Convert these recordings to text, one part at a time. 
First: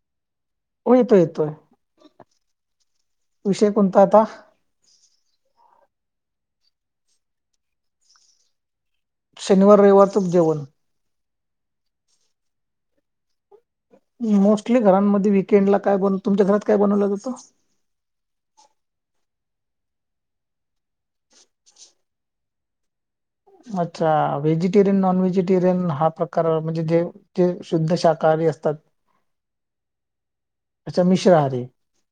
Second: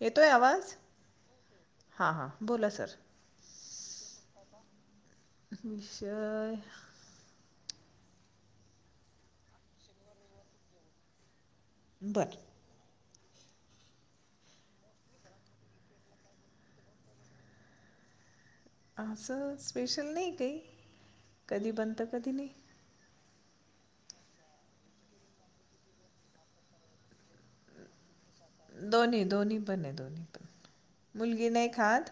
येतोय आवाज? हो येतोय येतोय हा हा बोला सर. विषय कोणता? आता. विषय शनिवार, रविवारच जेवण. बर. मोस्टली घरांमध्ये विकेंड ला काय बनवतो, तुमच्या घरात काय बनवलं जातं? असं स्पेशल नाही, काही कधी बनत, कधी नाही. अच्छा. व्हेजिटेरियन, नॉन व्हेजिटेरियन, हा प्रकार म्हणजे जे शुद्ध शाह दोन्ही, दोन्ही पण आहे, दोन्ही पण. अच्छा मुलगी मिश्राहारी नाही खात,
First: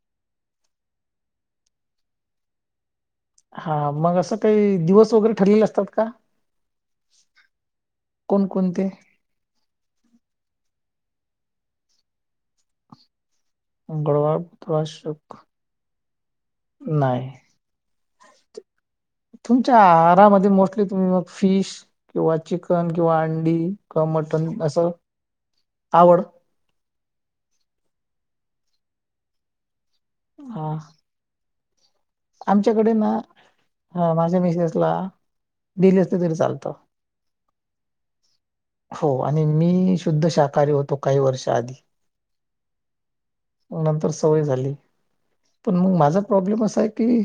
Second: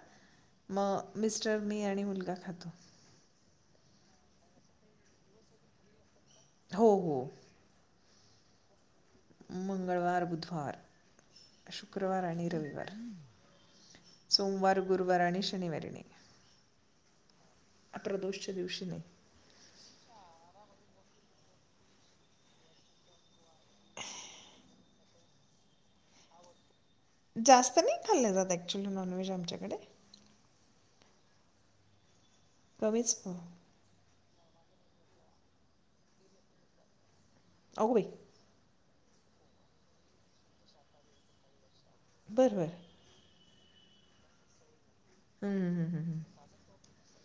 मग मिस्टर, मी आणि मुलगा खातो. हा. मग असं काही, दिवस वगैरे ठरलेले असतात का? हो हो. कोण, कोणते? मंगळवार, बुधवार, शुक्रवार आणि रविवार. मंगळवार सोमवार, बुधवार गुरवार आणि शुक्र शनिवारी नाही नाही. प्रदोषच्या दिवशी नाही. तुमच्या आहारामध्ये मोस्ट तुम्ही मग फिश, किंवा चिकन, किंवा अंडी, किंवा मटन, असं. तावड. जास्त नाही खाल्ले जात, ऍक्चुली नॉनव्हेज आमच्याकडे. हा. आमच्याकडे ना कमीच हो. ह मा मिसेसला डेली असलं तरी चालतं. अगो बाई! हो आणि मी शुद्ध शाकाहारी होतो, काही वर्ष आधी. बर बर. मग नंतर सवय झाली. हं पण हं मग हं माझा हं. प्रॉब्लेम असा आहे, की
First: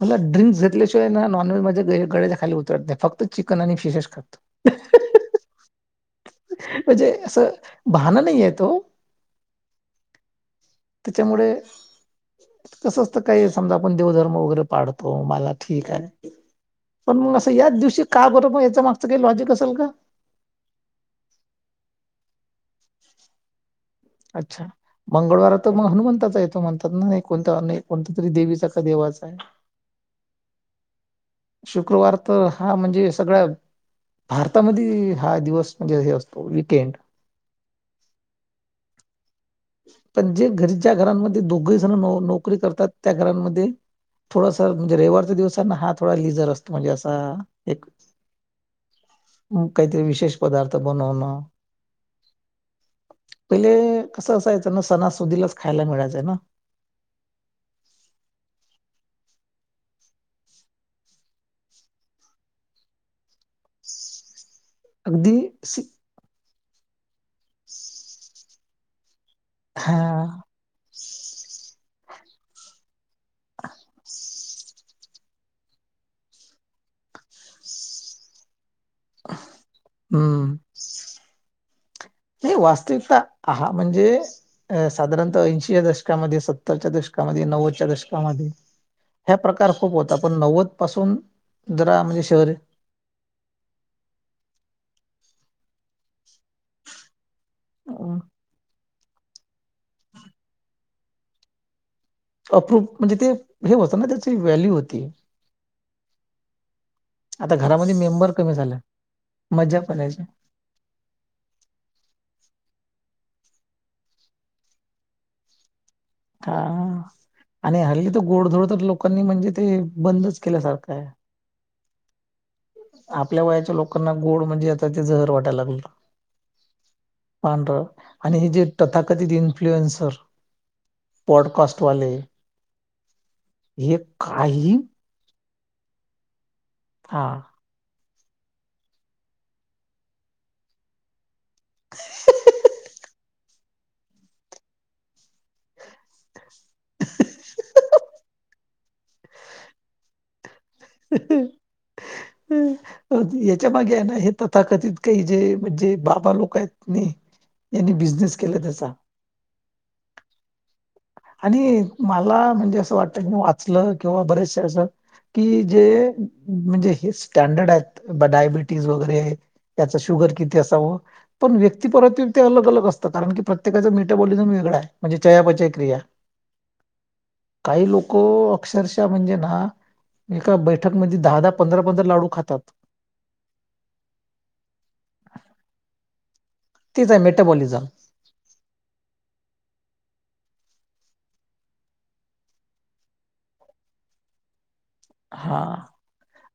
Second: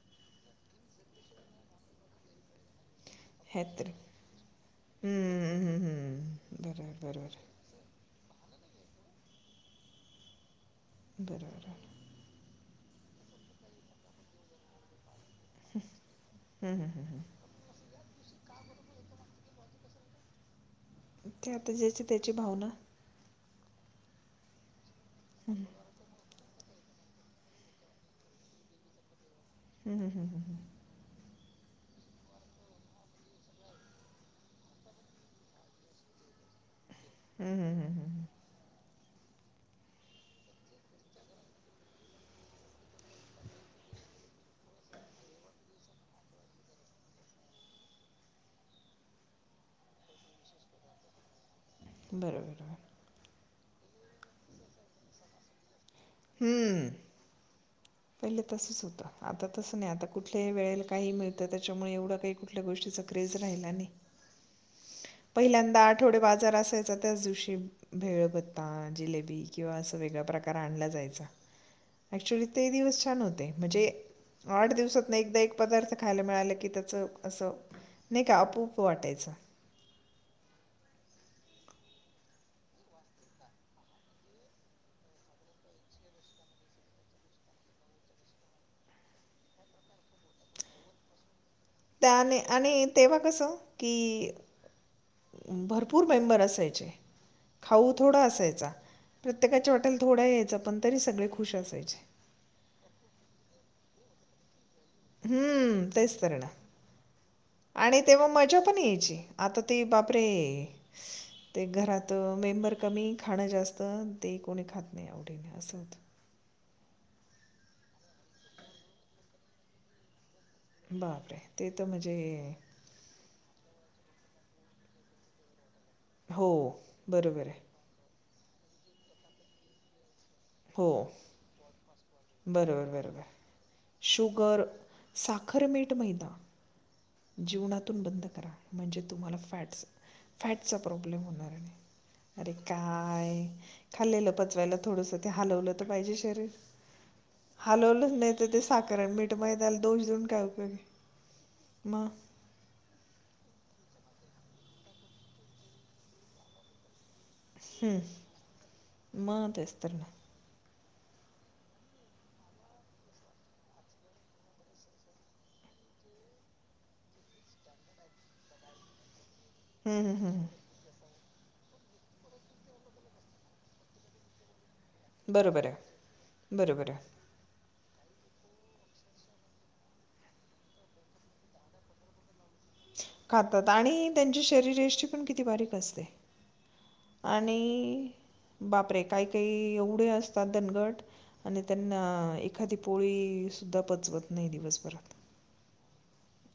मला ड्रिंक्स घेतल्याशिवाय ना, नॉनव्हेज माझ्या गळेच्या खाली उतरत नाही. फक्त चिकन आणि ह्यात तरी फिशच खातो. हं, हं, हं. बरोबर, म्हणजे बरोबर. असं भाणं नाही आहेत. त्यामुळे. बरोबर. तसं असतं काही समजा आपण देवधर्म वगैरे पाडतो. हो मला ठीक आहे हं, हं, हं, पण हं. मग असं याच दिवशी का ब मग. लॉजिक असेल का. ते आता ज्याची त्याची भावना. अच्छा मंगळवार तर मग हनुमंताचा येत. म्हणतात ना नाही कोणता कोणत तरी देवीचा का देवाचा आहे. हम्म हम् हम्म हम्म ह. शुक्रवार तर हा म्हणजे सगळ्या. भारतामध्ये हा दिवस म्हणजे हे असतो वकेंड. हम्म हम्म हम्म हम् ह. पण जे घरी ज्या घरांमध्ये दोघही जण नोकरी करतात त्या घरांमध्ये. थोडस म्हणजे रविवारच्या दिवसना हा थोडा लिझर असतो म्हणजे असा एक. काहीतरी विशेष पदार्थ बनवणं. बरोबरर. पहिले कसं असायचं ना सणासुदीलाच खायला मिळायच. हम्म. पहिले तसंच होतं आता तसं नाही आता कुठल्याही वेळेला काही मिळतं त्याच्यामुळे एवढं काही कुठल्या गोष्टीचा क्रेज. अगदी पहिल्यांदा सि आठवडी बाजार. त्याचा त्याच दिवशी भेळ भत्ता जिलेबी. किंवा अस हा वेगळा प्रकार आणला जायचा ऍक्चुली ते दिवस छान होते म्हणजे. आठ दिवसात ना एकदा एक पदार्थ खायला मिळालं की त्याचं असं नाही का आपूप. हम्म. नाही वास्तविकता हा म्हणजे अ साधारणतः ऐंशीच्या दशकामध्ये सत्तरच्या दशक. नव्वदच्या दशकामध्ये ह्या प्रकार खूप होता पण नव्वद पासून. जरा म्हणजे त्याने शहर आणि तेव्हा कसं की. भरपूर मेंबर असायचे खाऊ थोडा असायचा. प्रत्येकाच्या वाटेल थोडा यायचा पण तरी सगळे खुश असायचे. अप्रुव म्हणजे ते हे होतं ना त्याची व्हॅल्यू होती. हम्म तैस्तरणा. आता घरामध्ये आणि तेव्हा मेंबर कमी मज्जा झाला पण यायची आता मज्जा ती पण यायची बापरे. ते घरात मेंबर कमी खाणं जास्त ते कोणी खात नाही आवडी नाही असं. हा आणि हल्ली तर गोडधोड तर लोकांनी म्हणजे ते बंदच. बापर आहे ते तर म्हणजे. आपल्या वयाच्या लोकांना गोड म्हणजे आता ते झहर वाटायला लागलं. हो बरोबर आहे. पांढरं आणि हे जे तथाकथित इन्फ्लुएन्सर. हो पॉडकास्ट वाले बरोबर बरोबर हे शुगर. काही खरं मीठ मैदा हा जीवनातून बंद कर. म्हणजे तुमला फ फॅचा प्रॉब्लेम होणार. अरे काय खाल्लेलं पचवायला थोडस ते हलवलं. शरीर हलवलं नाही. साखरण मीठ मई दाल दोष देऊन काय उपयोगी. ह अ. त्याच्या मागे आहे ना हे तथाकथित काही जे म्हणजे बाबा लोक आहेत नाही. यांनीनी बिझनेस केला त्याचा. मग तेच तर ना आणि मला म्हणजे असं वाटत की वाचलं किंवा बरेचसे असं कि जे म्हणजे हे स्टँडर्ड आहेत. डायबिटीज वगैरे, त्याच हं, हं, हं, शुगर हं. किती असावं? पण व्यक्ती परत ते ते अलग अलग असत कारण की प्रत्येकाचा मेटाबॉलिजम वेगळय म्हणजे चयापचय क्रिया बरोबरं ये. काही लोक अक्षरशा म्हणजे ना. एका बैठक मध्ये दहा दहा पंधरा पंधरा लाडू खातात. खातात. आणि त्यांची शरीरष्टी पण किती बारीक असते. तेच आहे मेटाबॉलिझम आणि बापरे! काही काही एवढे अस [unintelligible] गट आणि त्यांना एखादी पोळी सुद्धा पचवत नाही दिवसभरात. हा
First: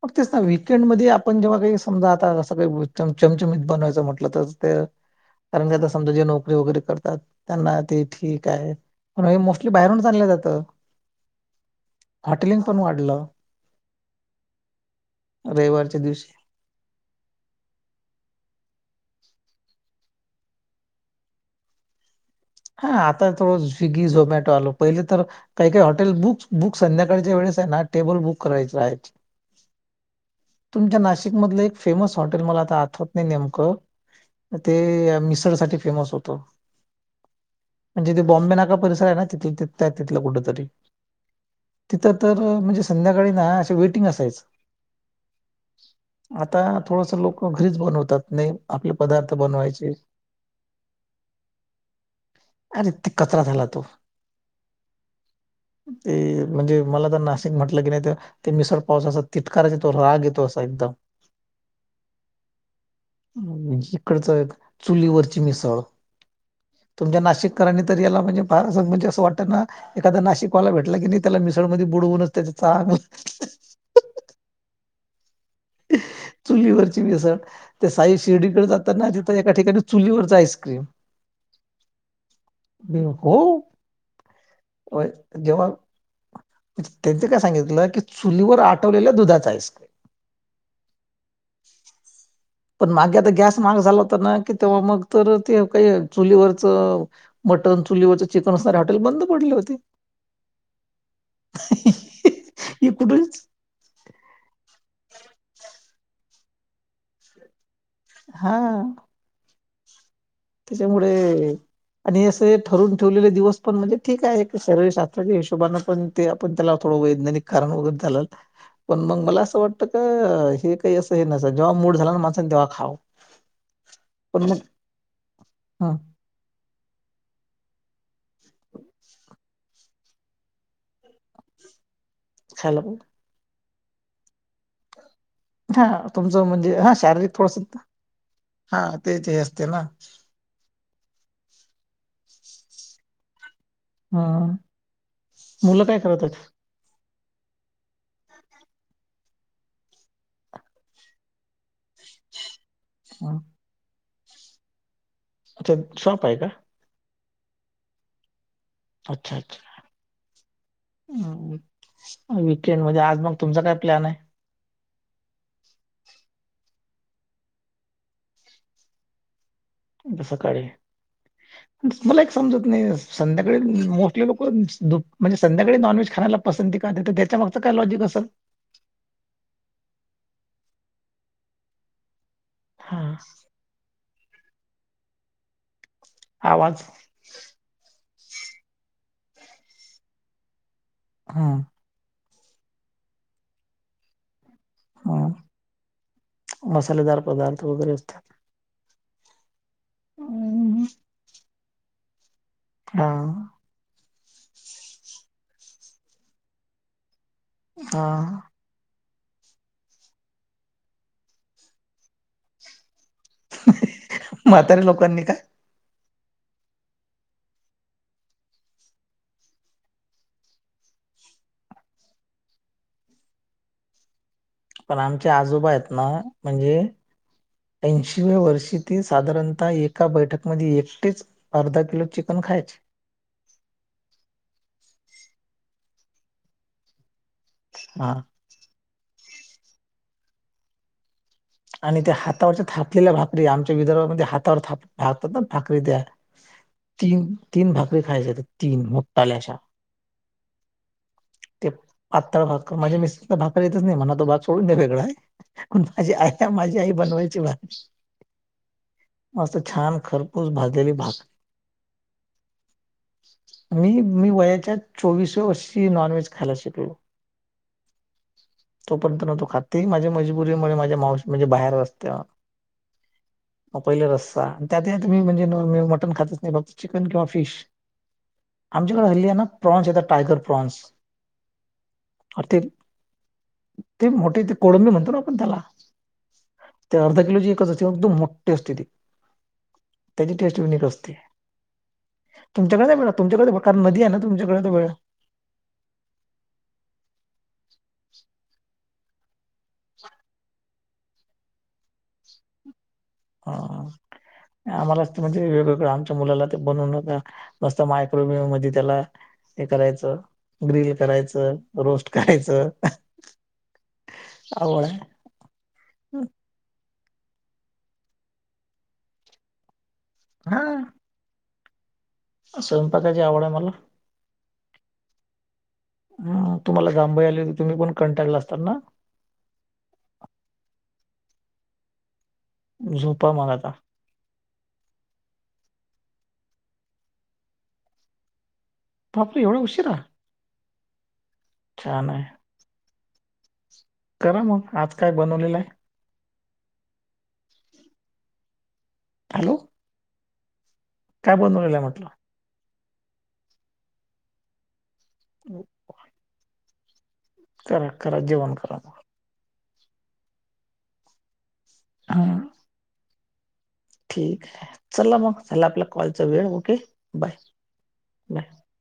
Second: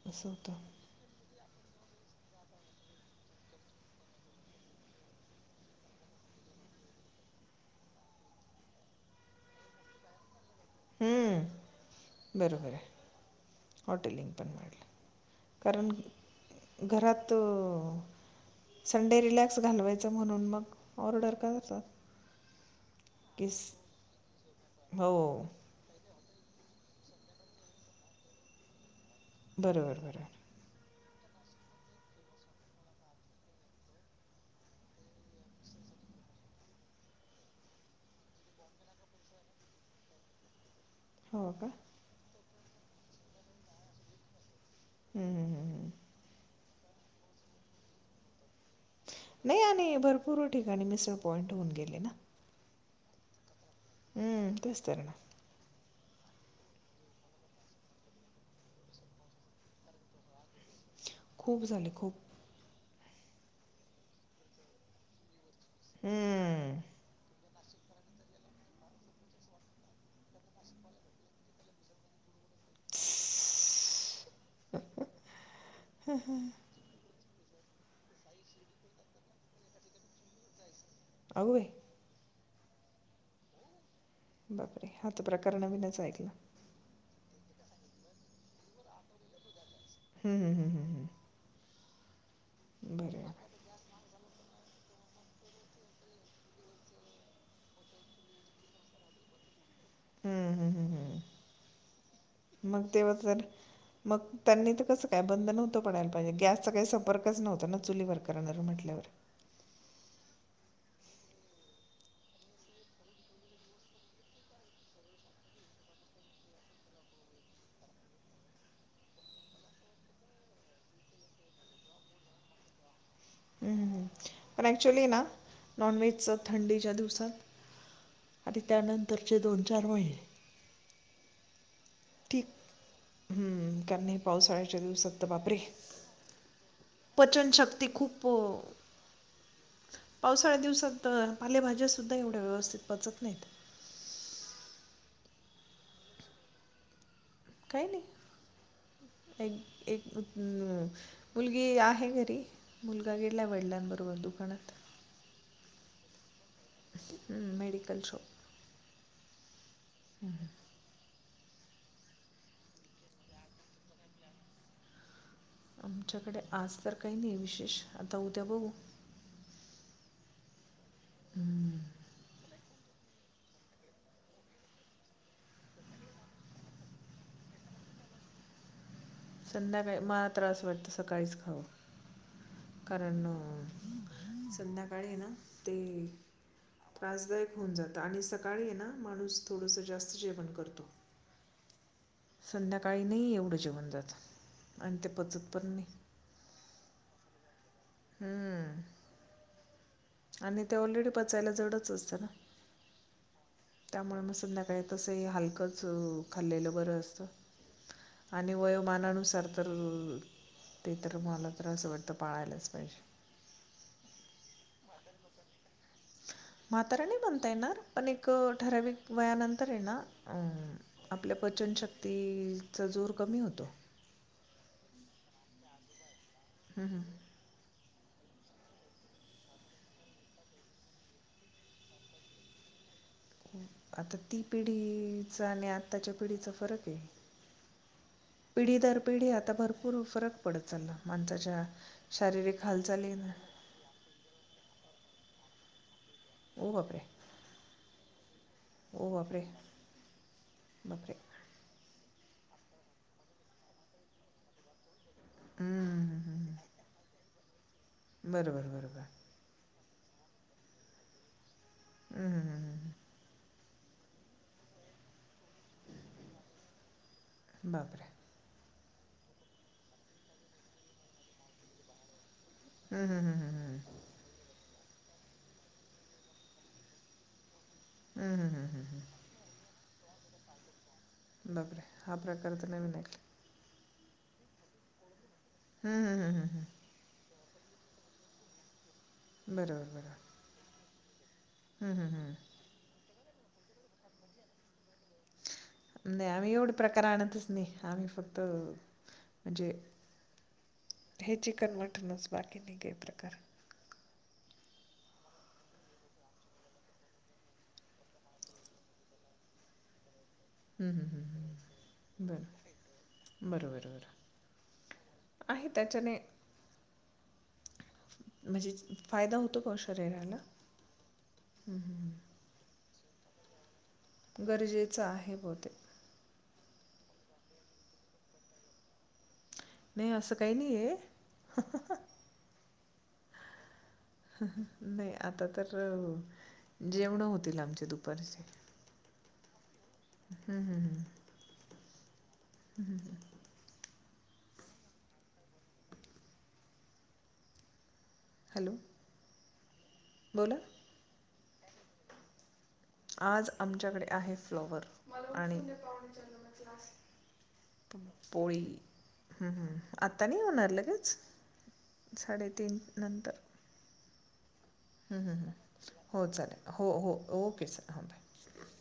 मग असं तेच ना होतं विकेंड मध्ये आपण जेव्हा. समजा आता अस काही चमचमीत बनवायचं म्हटलं तर ते कारण की आता समजा जे नोकरी वगैरे करतात त्यांना ते ठीक आहे. पण हे मोस्टली बाहेरून आणलं जात. हम्म हॉटेलिंग बरोबर पण आहे. वाढलं. हॉटेलिंग पण वाढलं कारण रविवारच्या दिवशी. घरात संडे रिलॅक्स घालवायचं म्हणून मग ऑर्डर करतात. हा आता की थोडं स- स्विगी झोमॅटो आलो पहिले हो तर काही काही हॉटेल बुक बुक संध्याकाळच्या वेळेस आहे ना टेबल बुक करायचं राहायचं. बरोबर बरोबर. नाशिक मधलं एक फेमस हॉटेल मला आता आठवत नाही नेमकं ते मिसळ साठी फेमस होत. म्हणजे तेे बॉम्बे नाका परिसर आहे ना तिथे त्या तिथ तिथलं कुठ तरी? हो का? हो म्हणजे संध्याकाळी ना अस वेटिंग असायच. हम्म हम्म आता थोडस लोक घरीच बनवतात. नाही आपले पदार्थ नाही बनवायचे आणि भरपूर ठिकाणी मिसळ पॉइंट होऊन गेले ना. अरे ती कचरा झाला तो. हम्म तेस्तर ना. ते म्हणजे मला तर नाशिक म्हटलं की नाही त ते मिसळ पावचा असा तितकाच यतो राग येतो असा एकदम. खूप झाले खूप. इकडच चुलीवरची मिसळ. हम्म नाशिक कराने तर याला म्हणजे फार म्हणजे असं वाटतं ना एखादा नाशिकवाला भेटला की नी त्याला मिसळमध्ये बुडवूनच त्याच चागलं चुलीवररची मिसळ. ते साई शिर्डीकडे जाताना तिथं एका ठिकाणी चुलीवरच आईस्क्रीम. अग बाई! बे हो. बापरे! अ, हा त प्रकार नवीनच ऐकला. त्यांच काय सांगितलं की चुलीवर आठवलेल्या दुधाचा आईस्क्रीम. हम्म हम्म हम्म हम्म. पण मागे आता बरं गॅस महाग झाला होता ना. तेव्हा मग तर ते काही चुलीवरच मटन चुलीवरच चिकन असणारे हॉटेल बंद पडले होते. हम्म हम्म हम्म हम्म [inaudible] मग तेव्हा तर कुठेच मग त्यांनी तर कस काय? बंद नव्हत पडायला पाहिजे गॅस चा काही संपर्कच नव्हता न चुली वर हा करणार म्हटल्यावर. त्याच्यामुळे आणि असे ठरून ठेवले ले दिवस पण म्हणजे ठीक आहे एक शरीर शास्त्राच्या हिशोबान पण ते आपण त्या अथो वैज्ञानिक कारण वगैरे चालेल. पण मग मला असं वाटतं का हे काही असं हे न जेव्हा मूड झाला ना माणसाने तेव्हा खा. हहह पण एक्च्युअली ना ह नॉनव्हेजच थंडीच्या दिवसात आणि त्यानंतरचे दोन चार महिने. ठीक खायला पाहिजे हम्म कारण या पावसाळ्याच्या दिवसात तर बापरे हा तुमचं म्हणजे हा शारीरिक थोडस पचनशक्ती खूप हा ते ते असते ना. पावसाळ्याच्या दिवसात अ पालेभाज्या सुुद्धा एवढ्या व्यवस्थित पचत नाहीत. हा मुलं काय करत्यात? काय नाही. एक एक अ मुलगी आहे घरी. मुलगा हं. गेलाय वडिलांबरोबर दुकानात. अच्छा शाॅप आहे का? हम् मेडीकल शॉप अच्छा अच्छा हम् हम् मग वीकेंड मध्ये आज मग तुमचा काय प्लॅन हाय? आमच्याकडे आज तर काही नाही विशेष आता उद्या बघू. उद्या सकाळी. हम्म. मला एक समजत नाही संध्याकाळी मोठी लोक दुप म्हणजे संध्याकाळी नॉनव्हेज खायला पसंती का देतात त्याच्या माग काय लॉजिक असल? संध्याकाळी मला तर अस वाटतं सकाळीच खाव हां, कारण अ संध्याकाळी ये ना ते आवाज. त्रासदायक होऊन जात आणि सकाळी ये ना माणूस थोडंसं जास्त जेवण करतो. हा संध्याकाळी नही एवढं जेवण जात. आणि ते हं. पचत पण नही. मसालेदार पदार्थ वगैरे असतात. आणि ते अं, ऑलरेडी पचायला जडचं असतं ना. हा. त्यामुळ मग संध्याकाळी तसंही हलकंच अ खाल्लेलं बरं असतं. हां. आणि वयोमानानुस सार असाल तर, ते तर मला तर असं वाटतं पाळायलाच पाहिजे. म्हातारे लोकांनी का? म्हाताऱ्या नाय म्हणता येणार पण एक ठराविक वयानंतर ये ना अ आपल्या प पचनशक्तीचा जोर कमी होतो. पण आमचे आजोबा आहेत ना म्हणजे हम्म. ऐंशीव्या वर्षी ते साधारणतः एका बैठक मध्ये एकटेच अर्धा किलो चिकन खायचे. [inaudible] आता ती पिढीचा आणि आत्ताच्या पिढीचा फरक ये हा. ती दर पिढी आता भरपूर फरक पडत चालला माणसा आणि त्या हातावरच्या थापलेल्या भाकरी आमच्या विदर्भामध्ये हातावर थाप थापतात ना भाकरी त्या ओ बापरे तीन तीन भाकरी खायच्या त्या तीन ओ मोठ्याल्या अश्या बापरे बापरे! पाातळ भाकर माझ्या मिसेसला भाकरी येतंच नाय म्हणा तो भाग सोडून द्या वेगळा पण माझी आय हं. झी आई बनवायची भाकरी. बरोबर बरोबर. मस्त छान खरपूस भाजलेली भाकर हम्म हम्म मी मी वयाच्या चोवीसव्या वर्षी नॉनव्हेज खायला शिकलो. बापरे! तोपर्यंत नव्हतो खात ते माझ्या मजबुरीमुळे माझ्या मावशी म्हणजे बाहेरच असतेया. हम्म हम्म हम्म हम्मम्म त्यातही तुम्ही म्हणजे [unintelligible] मटन खातच नाय, फक्त चिकन किंवा फिश. हम्म हम्म हम्म हम्म. आमच्याकडे हल्ली आहे ना प्रॉन्स येतात, टायगर प्रॉन्स. बापरे! हा प्रकार ते तर नवीन आहे. ते मोठी, ते कोळंबी म्हणतो ना आपण त्याला, हं, हं, हं, हं, हं. ते अर्धा किलोची तशी ती एकदम मोठी असते ती, त्याची टेस्ट युनिक असते. हम्म हम्म हम्म... तुमच्याकडे नाही मिळत तुमच्याकडे [unintelligible] कारण नदी आहे ना तुमच्याकडे तरे नाही. आम्ही एवढे प्रकार आणतच नाही, आम्ही फक्त म्हणजे हे चिकन मटनच, बाकी नाही काही प्रकार. हा. आम्हाला असतं म्हणजे वेगवेगळं, आमच्या मुलाला ते बनवू नका, नुसता मायक्रोवेव्ह मध्ये त्याला हे करायचं, हं, ग्रिल हं, हं, करायचं, हं. रोस्ट बरं. करायचं. बरोबर, बरोबर. आवळा आहे? आहे त्याच्याने हम्.. म्हणजे, फायदा होतो का ओ शरीराला? हा हम् हम.. स्वयंपाकाची आवड आहे मला. गरजेचं आहे, बहूतेक ह.. तुम्हाला जांभई आली होती, तुम्ही पण कंटाळला असताल ना? नाही, असं काही नाही आहे. झोपा मग, आता. नाही आता तर, जेवणं होतील आमचे दुपारचे. बापरे! एवढ्या उशीरा? छान आहे. हम् हम् ह्... करा मग! आज काय बनवलेलं आहे? हॅलो. हॅलो. बोला. काय बनवलेलं आहे म्हटलं? आज, आमच्याकडे आहे फ्लॉवर आणि करा, करा! जेवण करा! आता नाही होणार लगेच? हा साडेतीन नंतर. ठीक आहे. ह्.. चला मग ह्.. झाला आपला हम, हो कॉलचा वेळ चालेल, ओके हो-हो बाय ओके सर. हा बाय!